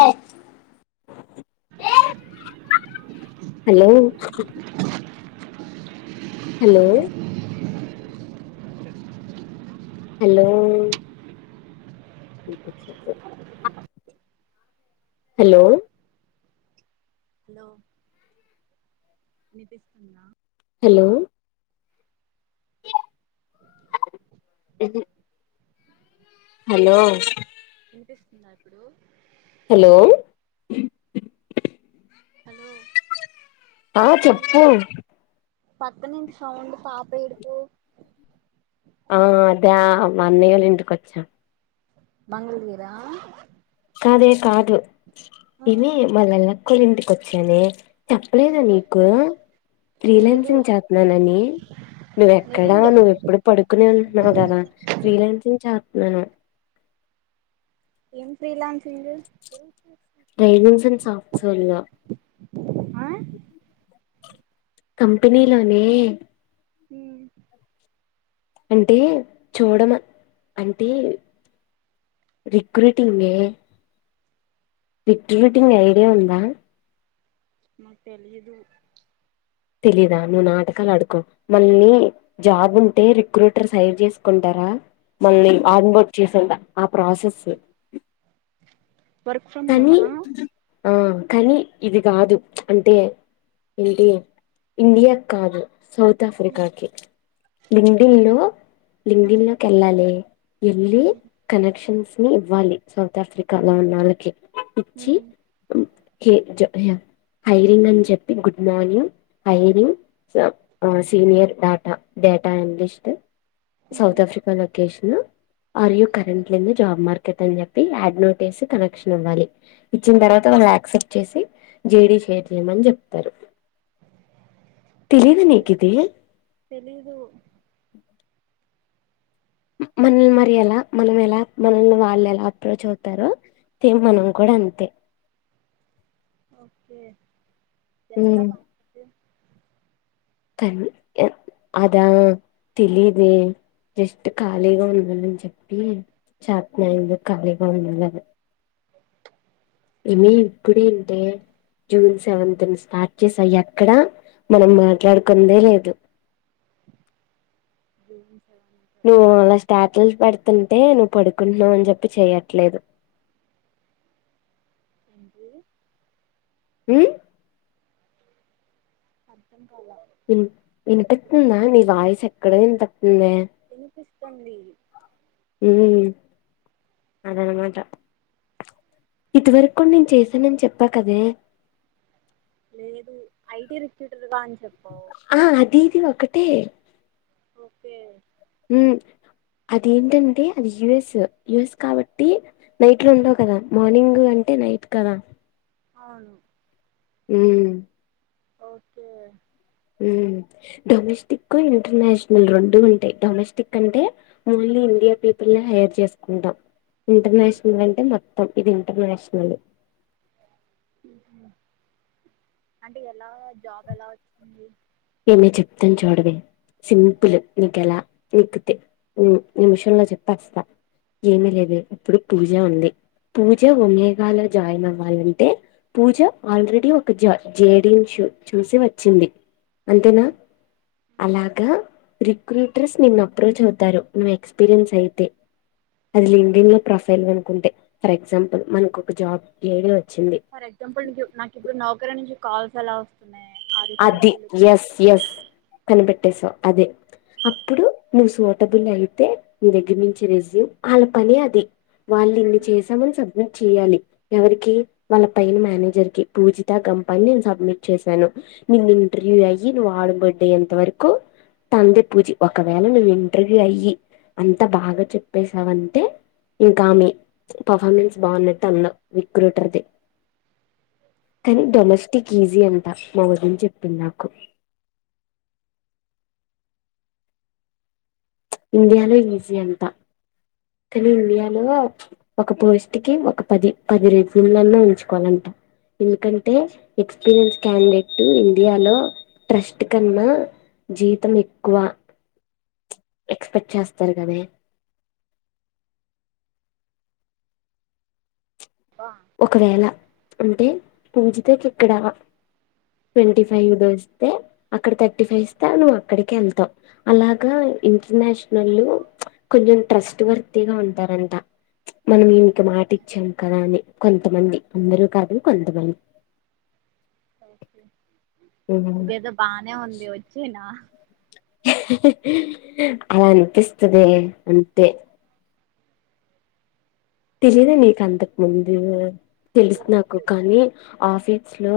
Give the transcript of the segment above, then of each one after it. ఆ hello hello hello వినిపించట్లేదు hello hello వినిపిస్తుందా హలో అ హలో వినిపిస్తుందా ఇప్పుడు హలో హలో ఆ చోపు పక్కనుంచి సౌండ్ పాప ఏడుపు ఓ అదే మా అన్నయ్యల ఇంటికొచ్చాం మంగళగిర [unintelligible] కాదు ఆ ఏంది మా లక్కోల్ల ఇంటికి వచ్చానే చెప్పలేదా నీకూ ఓకే ఫ్రీ లేదు లాన్సింగ్ చేత్తున్నాననీ. నిజం నువ్వెక్కడా చెప్పు నువ్వెప్పుడు పడుకునే వుంటున్నావు గదా ఫ్రీలాన్సింగ్ చేత్ నేను ఏం ఫ్రీ లాన్సింగూ రైవంసన్ సాఫ్ట్ సోల్ లా ఆ కంపెనీలానే హ్ము అంటే చూడమ అంటే రిక్రూటింగ్ ఏ రిక్రూటింగ్ ఐడియా ఉందా. నాక్ తెలియదూ తెలీదా నువ్వు నాటకాలు ఆడకు మళ్ళీ జాబ్ ఉంటే రిక్రూటర్స్ హైర్ చేసుకుంటారా. మళ్ళీ అవును ఆన్ బోర్డ్ చేసే అంతా ఆ ప్రాసెసు వర్క్ ఫ్రమ్ హోమా ఆ కానీ ఇది కాదు ప్చ్ అంటే ఏంటి ఇండియాక్ కాదు. సౌత్ ఓకే ఆఫ్రికాకి లింక్డిన్ లో లింక్డిన్ లోకి ఎళ్ళాలే ఎళ్ళీ కనెక్షన్స్ నీ ఇవ్వాలి. సౌత్ ఆఫ్రికాలో ఉన్నోళ్ళకి ఇచ్చీ కే జా హైరింగ్ అని చెప్పి గుడ్ మార్నింగ్ హైరింగ్ స ఆ senior data data analyst south Africa location are you currently in the job market అని చెప్పి ఆడ్ నోటేసి కనెక్ట్ క్షన్ ఇవ్వాలి ఇచ్చిన్ తర్వాత వాళ్ళు ఆక్సెప్ట్ చేశి జేడి షేర్ చేయమని చెప్తారు. తెలిదా నీకు ఇదీ తెలీదు మనల్ని మరి ఎలా మనం ఎలా మనల్ని వాళ్ళు ఎలా అప్రోచ్ అవుతారో సేమ్ మనం కూడా. అంతే ఓకే ఎంతా పా [inaudible] కాని ఎన్ అదా తెలీదే జస్ట్ ఖాళీగా ఉన్నానని చెప్పీ చేత్తున్నాను ఎందుకు ఖాళీగా ఉండాలని. ఇవీ ఇప్పుడే ఉంటే జూన్ సెవెంత్నా స్టార్ట్ చేశా ఎక్కడా మనం మాట్లాడుకుందే లేదు. అ నువ్వు అలా స్టాటిల్స్ పెడుతుంటే నువ్వు పడుకుంటున్నావు అని చెప్ప్ ప్పి చెయట్లేదు. ఏంటీ ఊ అర్థం కాలా విన్ వినిపిస్తుందా నీ వాయిసు ఎక్కడో వినపడుతుందే. స్తోందీ ఊ అదనమాటా ఇదివరకు నేను చేశానని చెప్పా కదే. లేదూ ఐటీ రిక్రూటర్ గా అన్ ఆ అది ఇది ఒకటే ఓకే ఊ అది ఏంటంటే అది యూఎస్సు యూఎస్ కాబట్టీ నైట్ లు ఉమ్, ఉండవు కదా మార్నింగ్. ఊ అంటే నైట్ కదా? అవును um okay um domestic, international రెండూ ఉంటాయ్, డొమెస్టిక్ అంటే ఓన్లీ ఇండి యా పీపుల్లే హైర్ చేసుకుంటాం. ఉమ్, ఇంటర్నేషనల్ అంటే మొత్తం ఇది ఇంటర్నేషనల్ అంటే ఎలా జాబ్ ఎలా వచ్చింది? ఏమే చెప్తాను చూడవే, ఉమ్, సింపుల్ నీకెలా నిక్కుతే నిమిషంలో చెప్పేస్తా ఏమీ లేదే ఇప్పుడు పీజియా ఉంది పూజ ఒమేగాలో జాయిన్ అవ్వాలంటే పూజ ఆల్రెడీ ఒక జ జేడిన్ష్ చూసి వచ్చింది ఉమ్, అంతేనా ఉమ్, అలాగ రిక్రూటర్స్ నిన్ను అప్రోచ్ అవుతారు నువ్వు ఎక్స్పీరియన్స్ అయితే అది ఉమ్. లింక్డిన్ లో ప్రొఫైల్ గనక ఉంటే ఫర్ ఎగ్జాంపుల్ మనకు ఒక జాబ్ ఐడి ఫర్ ఎగ్జాంపుల్ నీకు నాకు ఇప్పుడు నౌకరి నుంచి కాల్స్ ఎలా వస్తు అది యస్ యస్ కనిపెట్టేసవ్ అదే అప్పుడు నువ్వు సూటబుల్ అయితే నీ దగ్గర్నుంచి రెజ్యూమ్ వాళ్ళ పనే అది వాళ్ళు ఇన్ని చేసామని సబ్మిట్ చేయ్యాలి ఎవరికి వాళ్ళ పైన మేనేజర్ కి పూజిత గంపా అని నేను సబ్మిట్ చేశాను నిన్ను ఇంటర్వ్యూ అయ్యి నువ్వు ఆడం బర్డ్ అయ్యెంత వరకు తండ్రి పూజి ఒకవేళ నువ్వు ఇంటర్వ్యూ అయ్యి అంత బాగా చెప్పేసావంటే ఇంకా ఆమి పర్ఫార్మెన్స్ బాగున్నట్టు అన్నవ విక్రూటర్ది కానీ ఓకే డొమెస్టిక్ ఈజీ అంటా మా వదిన్ చెప్పింద్ నాకు ఇండియాలో ఈజీ అంత కానిల ఇండియాలో ఒక పోస్టికి ఒక పది పది రెజూమ్ళలో ఉంచుకోవాలంట ఎందుకంటే ఎక్స్ పీరియన్స్ క్యాండేట్ ఇండియాలో ట్రస్ట్ కన్నా జీతం ఎక్కువ ఎక్స్పెక్ట్ చేస్తారు కదే బా ఒకవేళ అంటే పుల్ డే పూజితాకి ఇక్కడా ట్వంటీ ఫైవ్ ద వస్తే అక్కడ థర్టీ ఫైవ్ ఇస్తే నువ్వు అక్కడికి వెళ్తావ్ అలాగ ఇంటర్నేషనల్ ప్చ్ కొంచెం ట్రస్ట్ వర్తీగా ఉంటారంట ప్చ్ మనం ఇక మాట ఇచ్చాం కదా అని కొంతమంది అందరూ కాదు కొంతమంది ఇదేదో బానే ఉంది వచ్చే నా అ అనిపిస్తుదయే అంతే తెలీద నీకు అంతకు ముందు తెలుసు నాకు తెలీదు కానీ ఆఫీస్ లో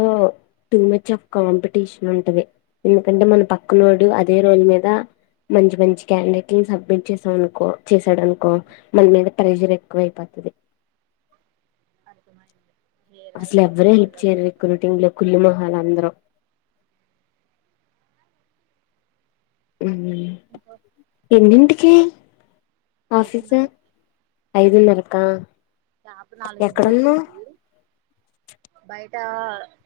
టూ మచ్ ఆఫ్ కాంపిటీషన్ ఉంటది ఎందుకంటే మన పక్కనోడు అదే రోల్ మీద మంచి మంచి క్యాండేట్లును సబ్మిట్ చేసాం అనుకో చేసాడనుకో మన మీద ప్రెజర్ ఎక్కువ ఐపోత్ తిది అర్థమైంది ఏ అసలు అయితే ఉంది ఎవ్వరూ హెల్ప్ పల్లోడు చేయ్యరు కొట్టుకోవడానికి రిక్రూటింగ్ లో కుల్లు మొహల్ అందరూ ఉమ్ ఇంకో ఎన్నింటికి ఆఫీస్ ఐదున్నరకి ఐదున్నరకా దాపు నాలుగు ఇంటికి ఎక్కడున్నావ్ వచ్చిద్ది బై టా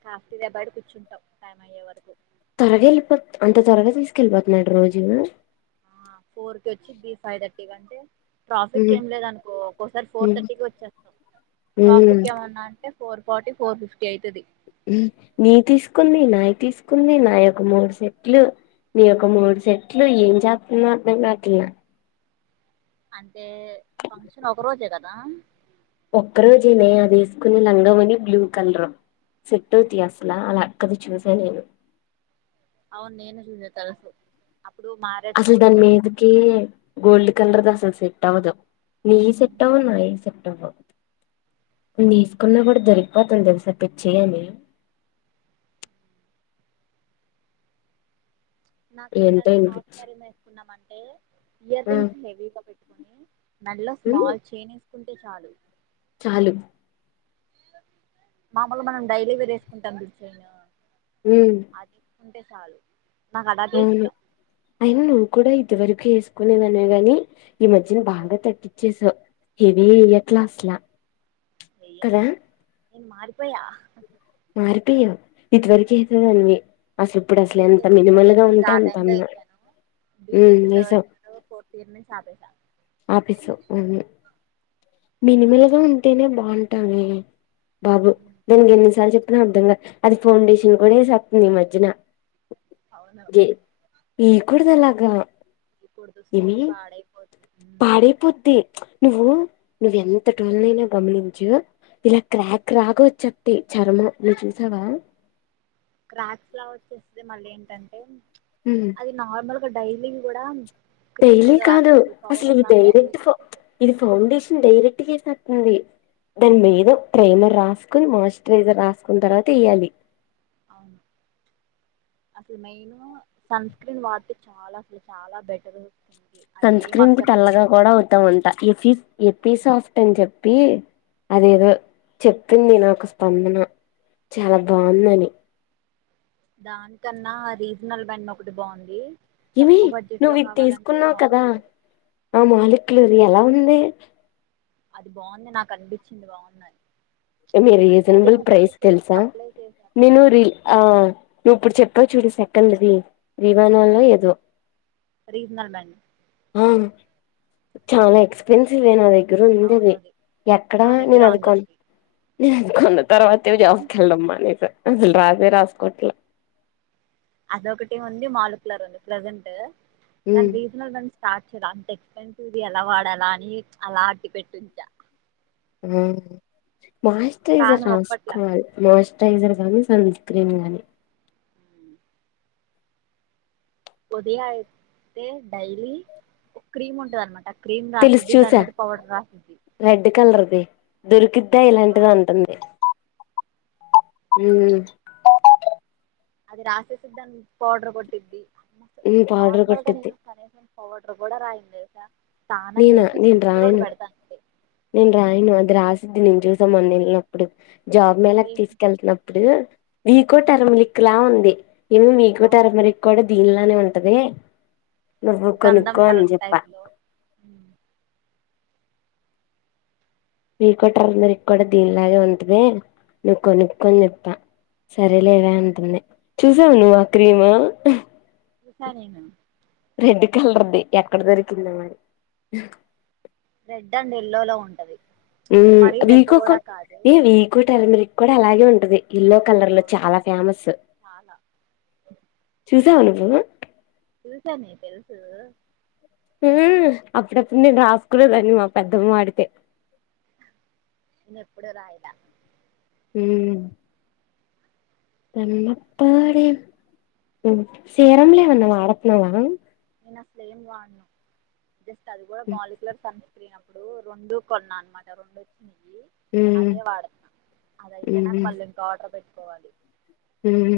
కాఫీ దెబ్బాడి కూర్చుంటాం టైం అయ్యే వరకు త్వరగెల్లిపో అంటె త్వరగా తీస్కెళ్లిపోతున్నాడా రోజు ఆ ఫోర్ కి వచ్చిద్ది ఫైవ్ థర్టీ కంటే ట్రాఫిక్ ఉహు ఏం లేదనుకో ఒక్కోసారి ఉ ఫోర్ థర్టీకి వచ్చేస్త ఉమ్ ట్రాఫిక్ ఏమన్నా అంటే ఫోర్ ఫార్టీ, ఫోర్ ఫిఫ్టీ అయితది ఉమ్ నీతీసుకుంది నాయి తీసుకుంది నాయొక్క మూడు సెట్లు నీయొక మూడు సెట్లు ఏం చాత్తుందో అర్థం గాట్ల అంటే ఫంక్షన్ ఒక రోజే గదా ఒక్క రోజనే అది ఎస్కుంది లంగా వోని బ్లూ కలర్ సెట్ అవుతయాసలా ఆళ్లక్కది చూసా నేను అవును నేను జూసా తెలుసు అప్పుడు మ్యారేజ్ అసల్ దాని డేకి మీదకీ గోల్డ్ కలర్ది అసలు సెట్ అవ్వదు నీయ్యి సెట్ట్ అవ్వవు నాయి సెట్ దీస్కున్న గూడ దొరికిపోతది తెలుసా పిచ్చేయని [inaudible] ఏంటో నాకేంటంటే ఈని హాఫ్ పిచ్చి సారీ వేసుకుందామన్ ఇయర్ ఆ రింగ్స్ హెవీ గ పెట్ మెడలో ఉమ్ స్మాల్ చైన్ వేసుకుంటే చాలు చాలు మామూలు మనం డైలీ వేర్ వేసుకుంటాం చూడు చైన్ ఉమ్ అది ఉంటే చాలు నాకు అలాగే అవును ఇష్టం అయిన నువ్ కూడా ఇద్ ది వరకు ఏసుకునేదాన్నే గని ఈ మధ్యన బాగా తగ్గిచ్చేసా హెవీ ఎయ్యట్ల అస్లా నేను కదా నేను మారిపోయా మారిపోయవు ఇదివరకేసేదానివి అసలిప్పుడసలు ఎంత బీటెక్ మినిమల్ గా ఉంటే అంత అన్నా బీ ఉమ్ టెక్ థర్డ్ వేసావ్ ఇయరో ఫోర్త్ ఇయర్ నుంచి ఆపేసా మినిమల్గ ఉంటేనే బావుంటావే బాబు దానికి ఎన్నిసార్లు చెప్పినా అర్ధంగాద్ అది ఫౌండేషన్ కూడ ఎసెత్తాంది ఈ మధ్యన అవునా ఏయకూడదలాగా ఎయ్ కూడదు స్కిన్ పాడైపోద్ది పాడైపోద్ది నువ్వు నువ్వెంత టోల్లనైనా గమనించు ఇలా క్రాక్ రాగ వచ్చద్ది చర్మం నువ్ చూసావా క్రాక్స్ లాగ వచ్చేస్తది మళ్ళెంటంటే ఉమ్ అది నార్మల్ డైలి గూడ డైలీ కాదు అసలు ఇవి రాసిద్ది డైరెక్ట్ ఫ ఇది ఫౌండేషన్ డైరెక్ట్ ఎస్తద్ ఉంది దాని మీద ప్రైమర్ రాసుకొని మాయిశ్చరైజర్ రాసుకున్న తర్వాత ఎయాలి అవునా అసలు మెయిన్ సన్ స్క్రీన్ వాడితే చాలా అసలు చాలా బెటరు సన్ స్క్రీన్కి తెల్లగా కూడ అవుతామంట ఎఫిస్ ఎతి అవును సాఫ్ట్ అని చెప్ ప్పి అదేదో చెప్పింది నాకు స్పందన చాల బావుందని దానికన్నా రీజనల్ బెండ్ ఒకటి బావుంది ఏమే నువ్వు ఇది తీసుకున్నావు కదా మాలుకులరు ఆ మాలికులు ఎలా ఉంది అది బాగుంది నాకు అనిపిచింది బాగుందని మీ అంటే రీజనబుల్ అదేంటంటే ప్రైస్ ఫేస్ కి తెలుసా అప్లై చేసాక నేను రి నువ్ ఇప్పుడు చె ప్తావు చూడు సెకండ్ది విమానాల్లో ఆ ఏదో రీజనల్ బ్యాండ్ అవును చాలా ఎక్స్పెన్సివే నా దగ్గర అవును ఉందది అది ఎక్కడా నా దగ్గర నేను అది ఉంది కొ ఒకటి నేను అనుకున్న తర్వాత ఏమో జాబ్కి ఎళ్ళడం మానేశా అసలు రాసే రాసుకోట్లా ప్లెజెంట్ ఉమ్ అండ్ రీజనల్ రం స్టార్ట్ చేయల అంత ఎక్స్పెన్సివ్‌ది ఎలా వాడాలా అని అలా అట్టి పెట్టుంచా ఆ ప్రాణం మాన్సరైజేషన్ ఒప్పట్లా రాసుకోవాలి మాన్స్ రైజర్ గానీ సన్ స్క్రీన్ గానీ ఉదయ అయితే డైలీ క్రీమ్ ఉంటది అనమాట క్రీమ్ తెలుసు రాస్తుద్ది చూసా దానిమీద పౌడర్ రాస్తుద్ది రెడ్ కలర్ది దొరికిద్దా ఇలాంటిది అంటుంది ఉమ్మ్ అది రాసేసి దాన్ పౌడర్ కొట్టిద్ది ఉమ్ పౌడర్ నార్మల్గా కొట్టిద్ది నేను కరేజన్ పౌడర్ కూడా రాయను తెలుసా స్నానం నేనా చేసి నేను స్టిక్కర్ ఒకటే రాయను పెడతా అంతే నేను రాయను అది రాసిద్ది నేను చూసా మొన్న ఎళ్ళినప్పుడు జాబ్ మేలాకి ఫేస్ తీసుకెళ్తున్నప్పుడు వికో టర్మరిక్లా ఉంది నేను వీకో అవును టర్మరిక్ వాడి దీనిలానే ఉంటది నువ్వు గంధం కొనుక్కో అని కలర్ చెప్పా టైపులో వికో టర్మరిక్ కూడా దీనిలాగే ఉంటది నువ్వు కొనుక్కో అని చెప్పా సరేలేవే అంటుంది చూసావే నువ్వు ఆ క్రీము చూసా నేను రెడ్ కలర్ది ఎక్కడ దొరికిందో మరి రెడ్ అండ్ ఎల్లోలో ఉంటది ఉమ్మ్ మరీ రెడ్ వీకొకొ కూడా కాదు ఏ వీకో టర్మరిక్ కూడా అలాగే ఉంటది ఎల్లో కలర్లో అవును చాలా ఫేమస్ చాలా చూశావా నువ్వు చూశానే తెలుసు ఉమ్మ్ అప్పుడప్పుడు నేను రాసుకునేదాన్ని మా పెద్దమ్మ వాడితే నేను ఎప్పుడు రాయల ఉమ్మ్ తన్నప్పడే మ్మ్ సీరమ్లు ఏమన్నా వాడట్లేదా నేను అసలు ఏం వాడను జస్ట్ అది కూడా మాలిక్యలర్ సన్ స్క్రీన్ ఒ ఇప్పుడు రెండు కొన్నా అనమాట రెండు వచ్చినాయ్ హ్మ్ అదే వాడత అదయిపోయినాక మళ్ళీ ఇంకో ఆర్డర్ పెట్టుకోవాలి ఉమ్మ్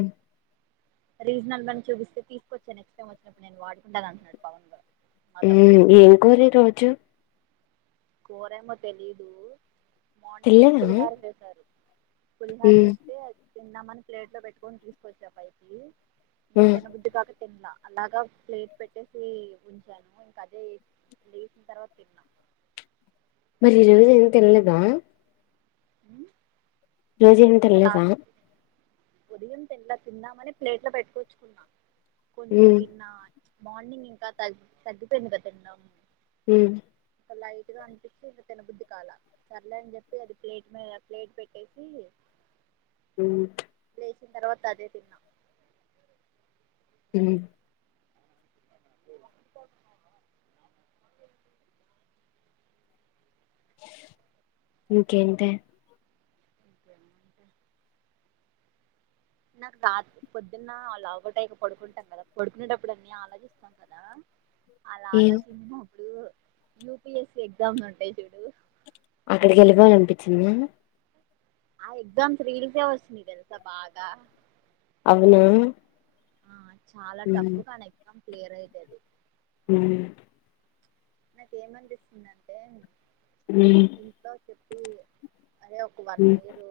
రీజనల్ మన్ చూపిస్తే తీసుకొచ్చే నెక్స్ట్ టైమ్ వచ్చినప్పుడు నేను వాడుకుంటాను అంటుడు పవన్ గా ఉమ్మ్ ఏం కూర ఈరోజు కూరేమో తెలిదు మార్నింగ్ తినలేదా పులిహార చేసారు పులిహార హ్మ్ చేస్తే తిందామని ప్లేట్లో పెట్టుకొని తీసుకొచ్చా పైకి ఇంకా హ్మ్ తినబుద్ధి కాక తిన్లా అలాగా ప్లేట్ పెట్టేసి ఉంచాను ఇంకా అదే లేసిన తర్వాత తిన్నాం మరి ఈ రోజు ఎం తినలేదా అ రోజేం తినలేదా ఉదయం తింల తిందామని ప్లేట్ లో పెట్టుకొచ్చుకున్నా కొంచెం హ్మ్ తిన్నా అని మార్నింగ్ ఇంకా తగ్గి తగ్గిపోయింది గా తిండం ఊ లైట్ గా అనిపిచ్చి ఇగ తినబుద్ధి కాల సర్లే అని చెప్పి అది ప్లేట్ మీద ప్లేట్ పెట్టేసి ఊ లేచిన తర్వాత అదే తిన్న ఊ [inaudible] ఇంకేంటి ఇంకేముంటయ్ నాకు రాత్రి పొద్దున్న లాగౌట్ అయక పడుకుంటాం కదా పడుకునేటప్పుడు అన్ని ఆలోచిస్తాం కదా అలా ఏం ఆలోచించినప్పుడు యూపిఎస్సి ఎగ్జామ్స్ ఉంటాయి చూడు అక్కడికి ఎళ్లిపోవాలనిపించిందా ఆ ఎగ్జామ్స్ రీల్సే వస్తుంది తెల్సా బాగా అవునా ఆ చాలా టఫ్ కానీ ఎగ్జామ్ క్లియర్ అయితది ఊ నాకేమనిపిస్తుందంటే హ్మ్ ఇంట్లో చెప్ అదే ఒక వన్ హ్మ్ ఇయర్